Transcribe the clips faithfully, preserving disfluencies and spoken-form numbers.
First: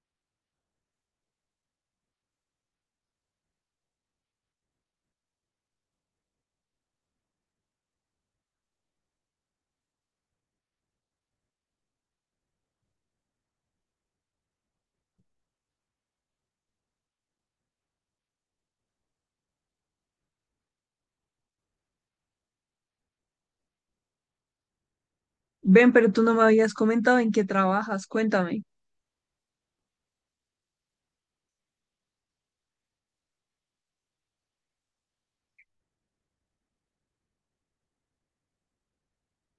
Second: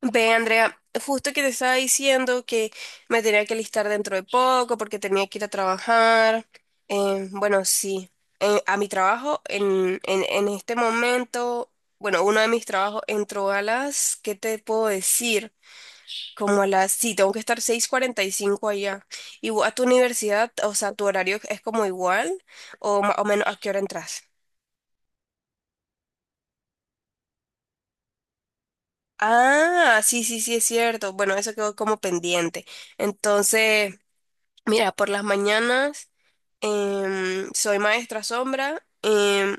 Ve, Andrea, justo que te estaba diciendo que me tenía que listar dentro de poco porque tenía que ir a trabajar. Eh, bueno, sí, eh, a mi trabajo en, en, en este momento, bueno, uno de mis trabajos entró a las, ¿qué te puedo decir? Como a las, sí, tengo que estar seis cuarenta y cinco allá. ¿Y vos a tu universidad, o sea, tu horario es como igual o más o menos a qué hora entras? Ven, pero tú no me habías comentado en qué trabajas, cuéntame. Ah, sí, sí, sí, es cierto. Bueno, eso quedó como pendiente. Entonces... Mira, por las mañanas em, soy maestra sombra. em,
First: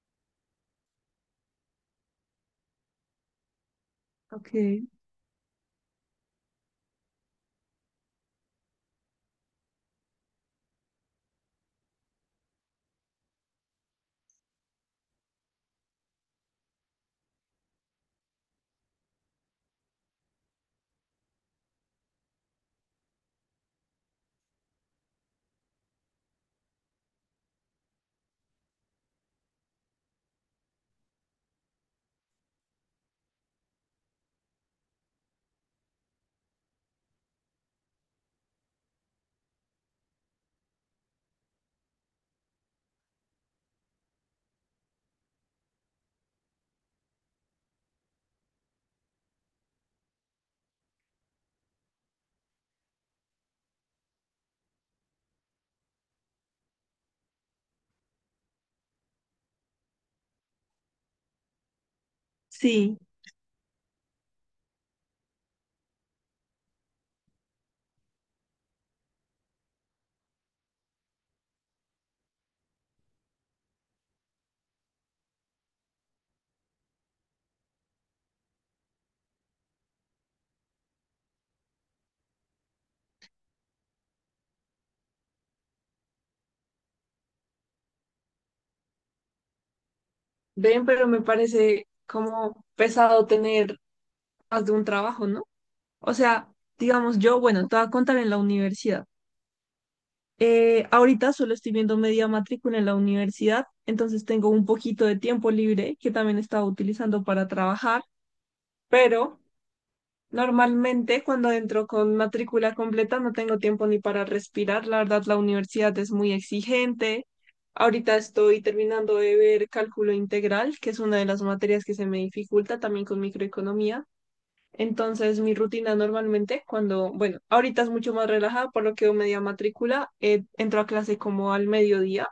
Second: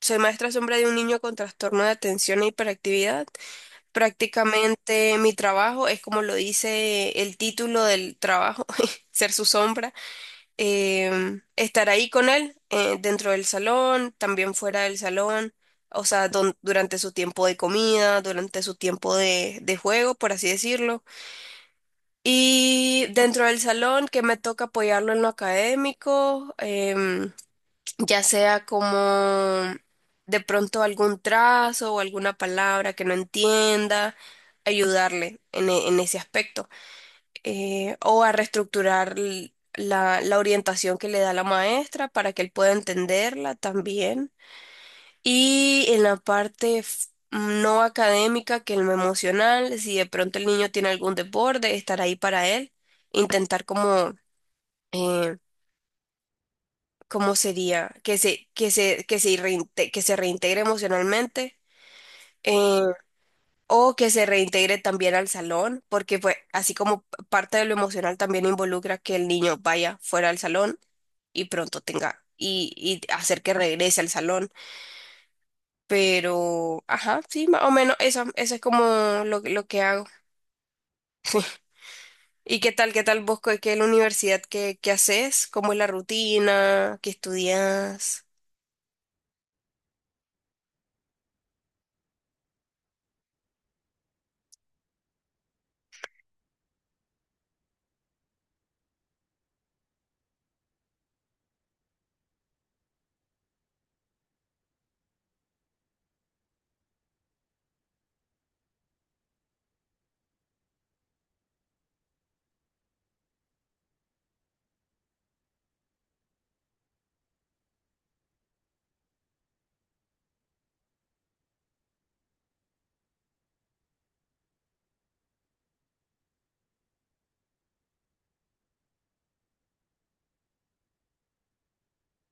Soy maestra sombra de un niño con trastorno de atención e hiperactividad. Ok, Prácticamente mi trabajo es como lo dice el título del trabajo, ser su sombra. Em, estar ahí con él eh, dentro del salón, también fuera del salón. O sea, don- durante su tiempo de comida, durante su tiempo de, de juego, por así decirlo, y dentro del salón, que me toca apoyarlo en lo académico, em, ya sea como de pronto algún trazo o alguna palabra que no entienda, ayudarle en, e- en ese aspecto. Eh, o a reestructurar l- la, la orientación que le da la maestra para que él pueda entenderla también. Y en la parte f- no académica, que es lo emocional, si de pronto el niño tiene algún desborde, estar ahí para él, intentar como, eh, ¿cómo sería? Que se, que se, que se, reinte- que se reintegre emocionalmente, eh, sí, o que se reintegre también al salón, porque pues así como p- parte de lo emocional también involucra que el niño vaya fuera al salón y pronto tenga, y, y hacer que regrese al salón. Pero, ajá, sí, más o menos eso, eso es como lo, lo que hago. ¿Y qué tal, qué tal vos, qué qué es la universidad, qué, qué haces? ¿Cómo es la rutina? ¿Qué estudias? ven, pero me parece como pesado tener más de un trabajo, ¿no? O sea, digamos, yo, bueno, te voy a contar en la universidad. Eh, ahorita solo estoy viendo media matrícula en la universidad, entonces tengo un poquito de tiempo libre que también estaba utilizando para trabajar, pero normalmente cuando entro con matrícula completa no tengo tiempo ni para respirar. La verdad, la universidad es muy exigente. Ahorita estoy terminando de ver cálculo integral, que es una de las materias que se me dificulta también con microeconomía. Entonces, mi rutina normalmente cuando, bueno, ahorita es mucho más relajada, por lo que yo media matrícula, eh, entro a clase como al mediodía,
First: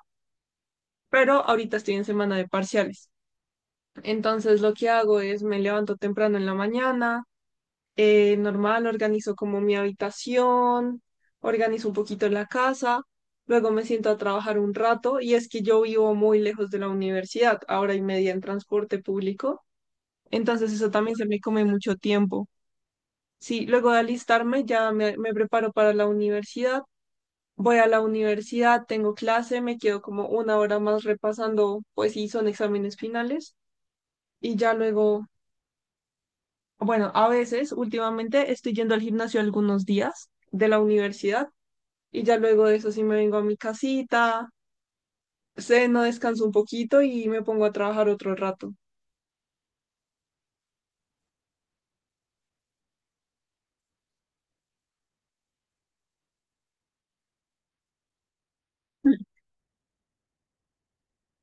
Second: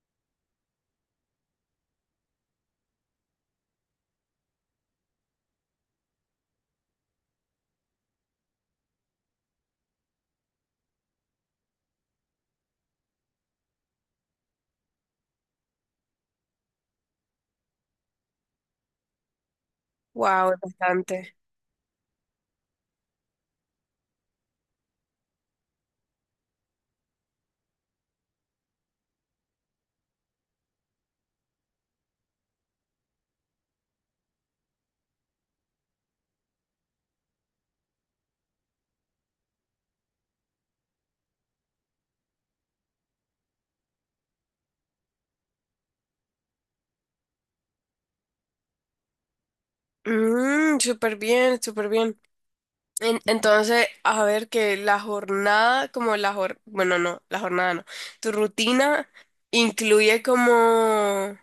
pero ahorita estoy en semana de parciales. Entonces, lo que hago es me levanto temprano en la mañana, eh, normal, organizo como mi habitación, organizo un poquito la casa, luego me siento a trabajar un rato y es que yo vivo muy lejos de la universidad, ahora y media en transporte público, Wow, es entonces eso también se bastante. me come mucho tiempo. Sí, luego de alistarme ya me, me preparo para la universidad, voy a la universidad, tengo clase, me quedo como una hora más repasando, pues sí, son exámenes finales y ya luego, bueno, a veces, últimamente estoy yendo al gimnasio algunos días de la universidad y ya luego de eso sí me vengo a mi casita, ceno, descanso un poquito y me pongo a trabajar otro rato. Mm, súper bien, súper bien. En- entonces, a ver que la jornada, como la jor, bueno, no, la jornada no. Tu rutina incluye como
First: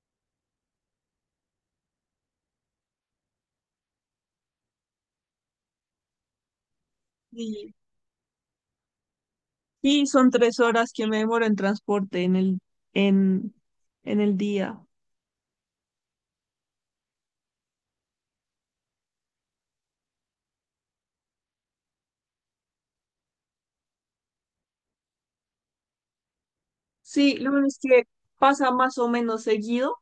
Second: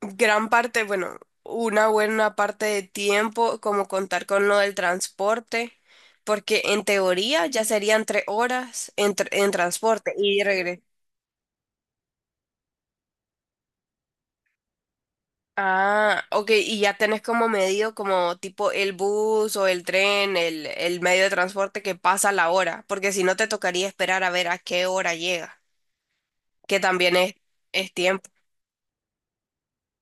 gran parte, bueno, una buena parte de tiempo, como contar con lo del transporte, porque en teoría ya Y, serían tres horas en, tr- en y transporte son y tres regreso. horas que me demoro en transporte en el, en, en el día. Ah, ok, y ya tenés como medido como tipo el bus o el tren, el, el medio de transporte que pasa la hora, porque si no te tocaría esperar a ver a qué hora llega, que también es, Sí, lo bueno es es que tiempo. pasa más o menos seguido,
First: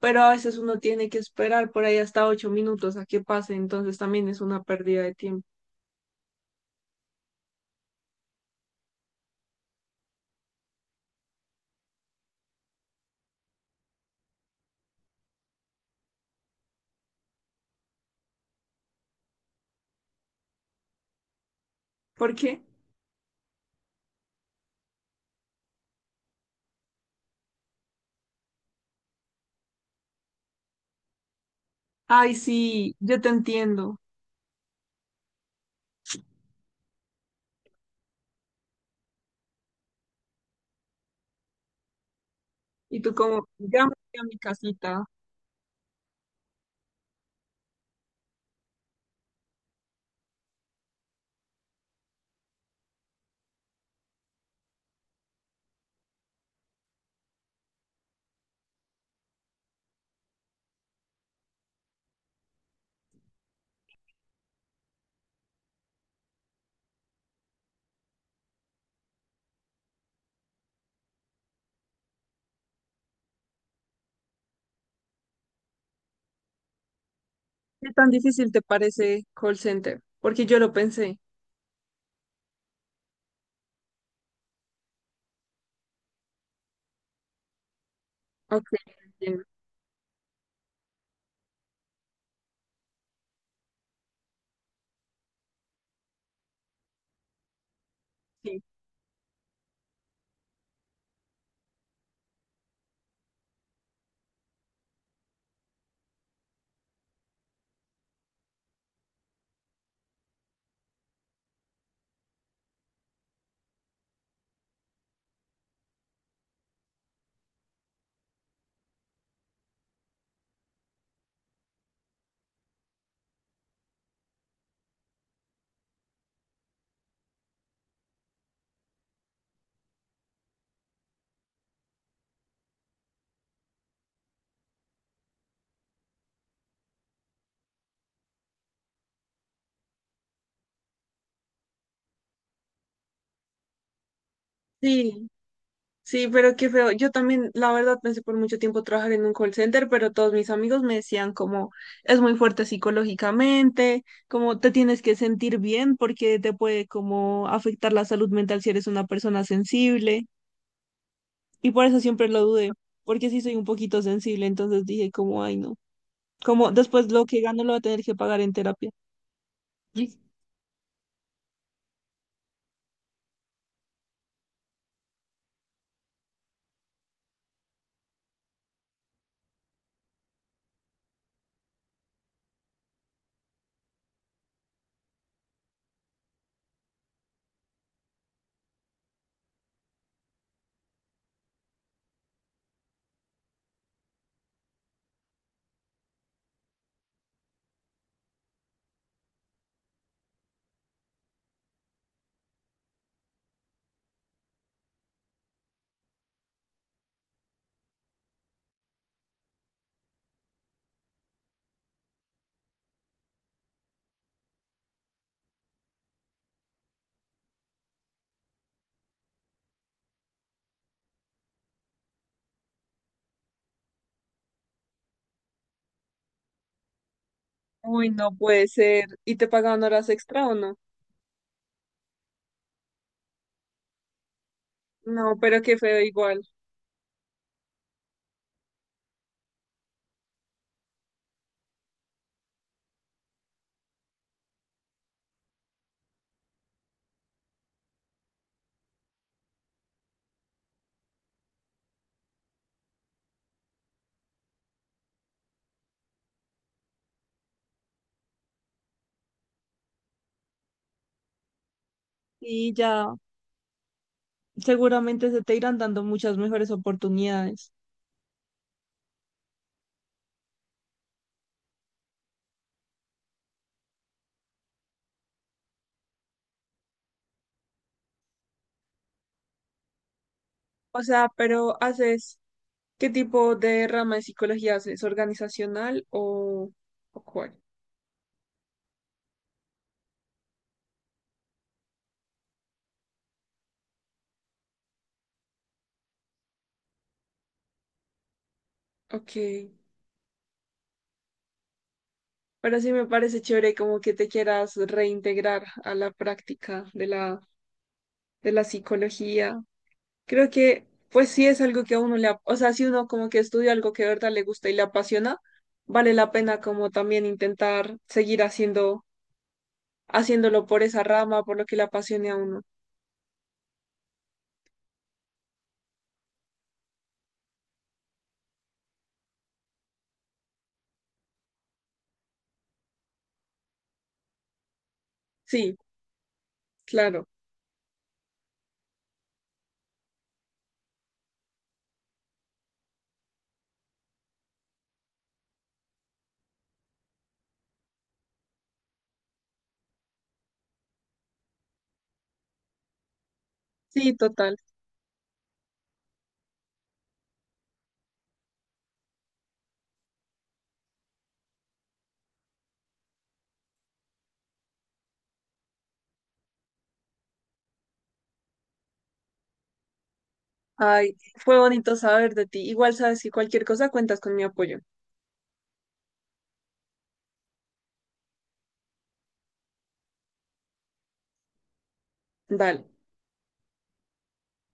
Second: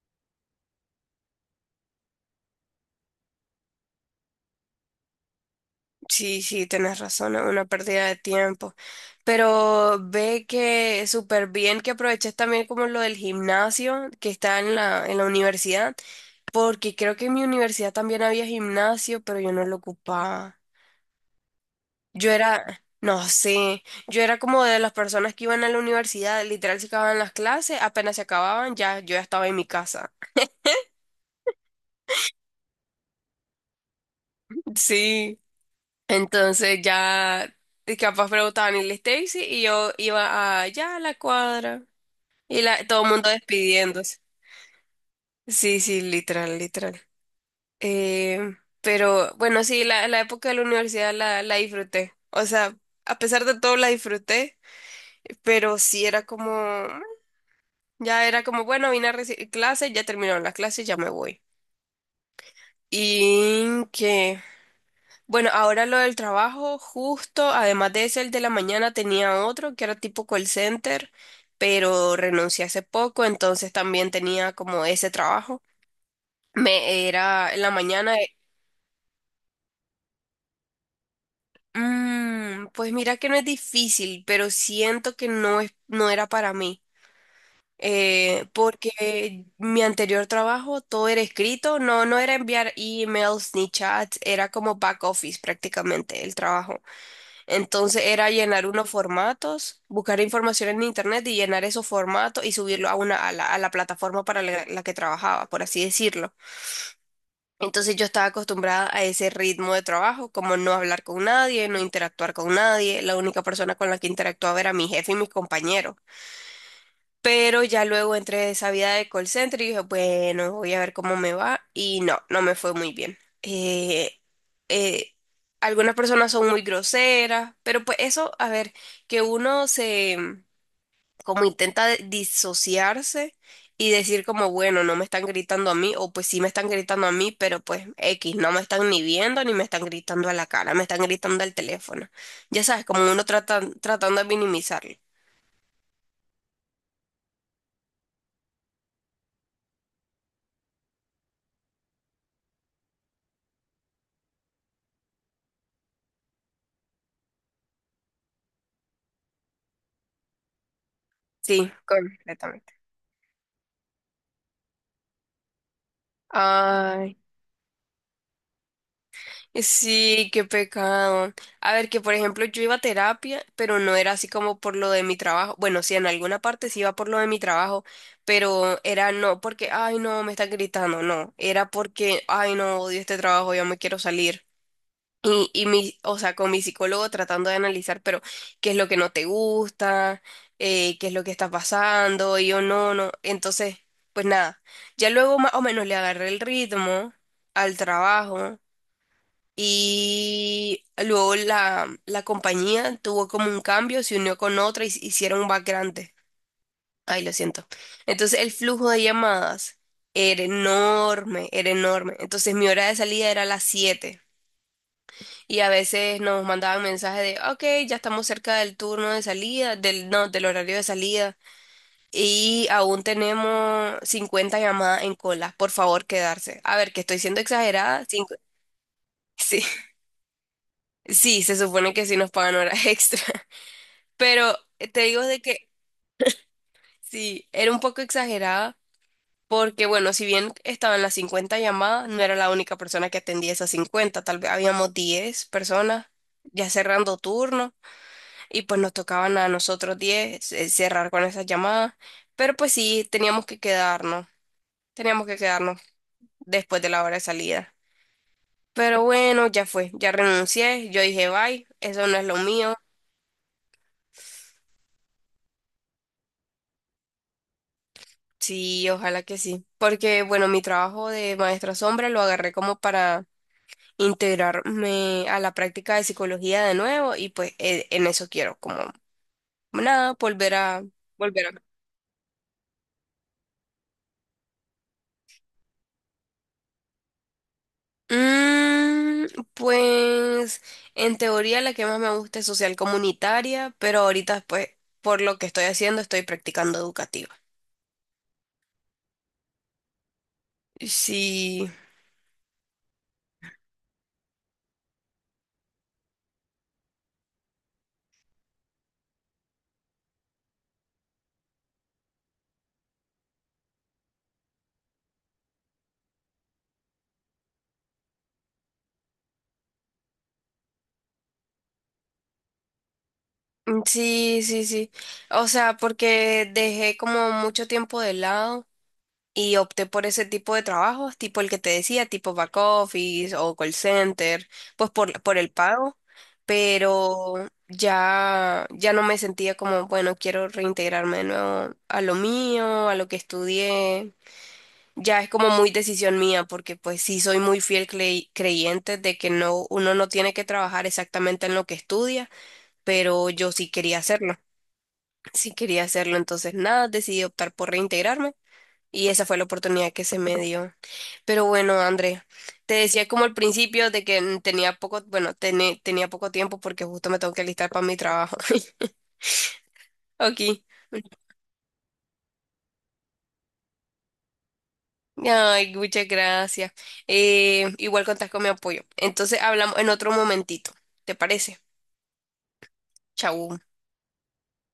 pero a veces uno tiene que esperar por ahí hasta ocho minutos a que pase, entonces también es una pérdida de tiempo. Sí, sí, tienes razón, es una pérdida de tiempo. Pero ve que súper bien que aproveches también como lo del gimnasio que está en la, en la universidad, porque creo que en mi universidad también había gimnasio, pero yo no lo ocupaba. Yo ¿Por qué? era, no sé, yo era como de las personas que iban a la universidad, literal se acababan las clases, apenas se acababan, ya yo ya estaba en mi casa. Ay, sí, yo te entiendo. Sí, entonces ya... Y capaz preguntaban, ¿y la Stacy? Y yo iba a, ya a la cuadra. Y la, todo Y el tú mundo como, ya me despidiéndose. voy a mi casita. Sí, sí, literal, literal. Eh, pero bueno, sí, la, la época de la universidad la, la disfruté. O sea, a pesar de todo la disfruté, pero sí era como, mm, ya era como, bueno, vine a recibir clases, ya terminaron las clases, ya me voy. Y que, bueno, ahora lo del trabajo, justo, además de ese, el de la mañana tenía otro que era tipo call center, pero renuncié hace poco, entonces también tenía como ese trabajo. Me era en la ¿Qué tan mañana. eh, difícil te parece call center? Porque yo lo pensé. "Mm, pues mira que no es difícil, pero siento que no es, no era para mí. Eh, Ok, entiendo. porque mi anterior trabajo todo era escrito, no, no era enviar emails ni chats, era como back office prácticamente el trabajo. Entonces era Sí, llenar unos formatos, buscar información en internet y llenar esos formatos y subirlo a una, a la, a la plataforma para la la que trabajaba, por así decirlo. Entonces yo estaba acostumbrada a ese ritmo de trabajo, como no hablar con nadie, no interactuar con nadie. La única persona con la que interactuaba era mi jefe y mis compañeros. Pero ya luego entré a esa vida de call center y dije, bueno, voy a ver cómo me va. Y no, no me fue muy bien. Eh, eh, Algunas personas son muy groseras, pero pues eso, a ver, que uno se como intenta de- disociarse y decir como, bueno, no me están gritando a mí, o pues sí me están gritando a mí, pero pues X, no me están ni viendo ni me están gritando a la cara, me están gritando al teléfono. Ya sabes, como uno trata, tratando de minimizarlo. sí, sí, pero qué feo. Yo también, la verdad, pensé por mucho tiempo trabajar en un call center, pero todos mis amigos me decían como, es muy fuerte psicológicamente, como te tienes que sentir bien porque te puede como afectar la salud mental si eres una persona sensible. Sí, Y por eso siempre lo dudé, completamente. porque sí soy un poquito sensible, entonces dije como, ay, no. Como después Ay. lo que gano lo voy a tener que pagar en terapia. Sí, qué pecado. A ver, que por ejemplo yo iba a terapia, pero no era así como por lo de mi trabajo. Bueno, sí, en alguna parte sí iba por lo de mi trabajo, pero era no porque, ay, no, me están gritando, no. Era porque, ay, no, odio este trabajo, ya me quiero salir. Y, y mi, o sea, con mi psicólogo tratando de analizar, pero, ¿qué es lo que no te gusta? Eh, ¿qué es lo que está pasando? Y yo, no, no. Entonces, pues nada, ya luego más o menos le agarré el ritmo al trabajo y luego la, la compañía tuvo como un cambio, se unió con otra y s- hicieron un grande. Ay, lo siento. Entonces el flujo de llamadas era enorme, era enorme. Entonces mi hora de salida era a las siete. Y a veces nos mandaban mensajes de, ok, ya estamos cerca del turno de salida, del, no, del horario de salida. Y aún tenemos cincuenta llamadas en cola. Por favor, quedarse. A ver, que estoy siendo exagerada. Uy, no cinco- puede ser. ¿Y te Sí, pagaban horas extra o no? sí, se supone que sí nos pagan horas extra. Pero eh, te digo No, de pero que qué feo igual. sí, era un poco exagerada porque, bueno, si bien estaban las cincuenta llamadas, no era la única persona que atendía esas cincuenta, tal vez habíamos diez personas ya cerrando turno y pues nos tocaban a nosotros diez eh, cerrar con esas llamadas, pero pues sí, teníamos que quedarnos, teníamos que quedarnos después de la hora de salida. Pero bueno, ya fue, ya renuncié, yo dije, bye, eso no es lo Y mío. ya seguramente se te irán dando muchas mejores oportunidades. Sí, ojalá que sí. Porque, bueno, mi trabajo de maestra sombra lo agarré como para integrarme a la práctica de psicología de nuevo y pues e- en eso quiero, como nada, volver a... O sea, Volver a... pero haces, ¿qué tipo de rama de psicología haces? ¿Organizacional o, o cuál? Mm, pues en teoría la que más me gusta es social comunitaria, pero ahorita pues por lo que estoy haciendo estoy practicando educativa. Ok. Sí, Pero sí me parece chévere como que te quieras reintegrar a la práctica de la, de la psicología. Creo que, pues sí es algo que a uno le, ap- o sea, si uno como que estudia algo que de verdad le gusta y le apasiona, vale la pena como también intentar seguir haciendo, haciéndolo por esa rama, por lo que le apasione a uno. mm, sí, sí, sí. O sea, porque dejé como mucho tiempo de lado. Y opté por ese tipo de trabajos, tipo el que te decía, tipo back office o call center, pues por, por el Sí, pago, claro. pero ya, ya no me sentía como, bueno, quiero reintegrarme de nuevo a lo mío, a lo que estudié. Ya es como muy decisión mía, porque pues sí soy muy fiel crey- creyente de que no, uno no tiene que trabajar exactamente en lo que estudia, pero yo sí quería Sí, hacerlo, total. sí quería hacerlo, entonces nada, decidí optar por reintegrarme. Y esa fue la oportunidad que se me dio. Pero bueno, André, te decía como al principio de que mm, tenía poco, bueno, tené- tenía poco tiempo porque justo me tengo que alistar para mi trabajo. Aquí. Ay, fue bonito saber de ti. Igual sabes si cualquier cosa cuentas con mi apoyo. Ay, muchas gracias. Eh, igual contás con mi apoyo. Entonces hablamos en otro momentito. ¿Te parece? Dale. Chau.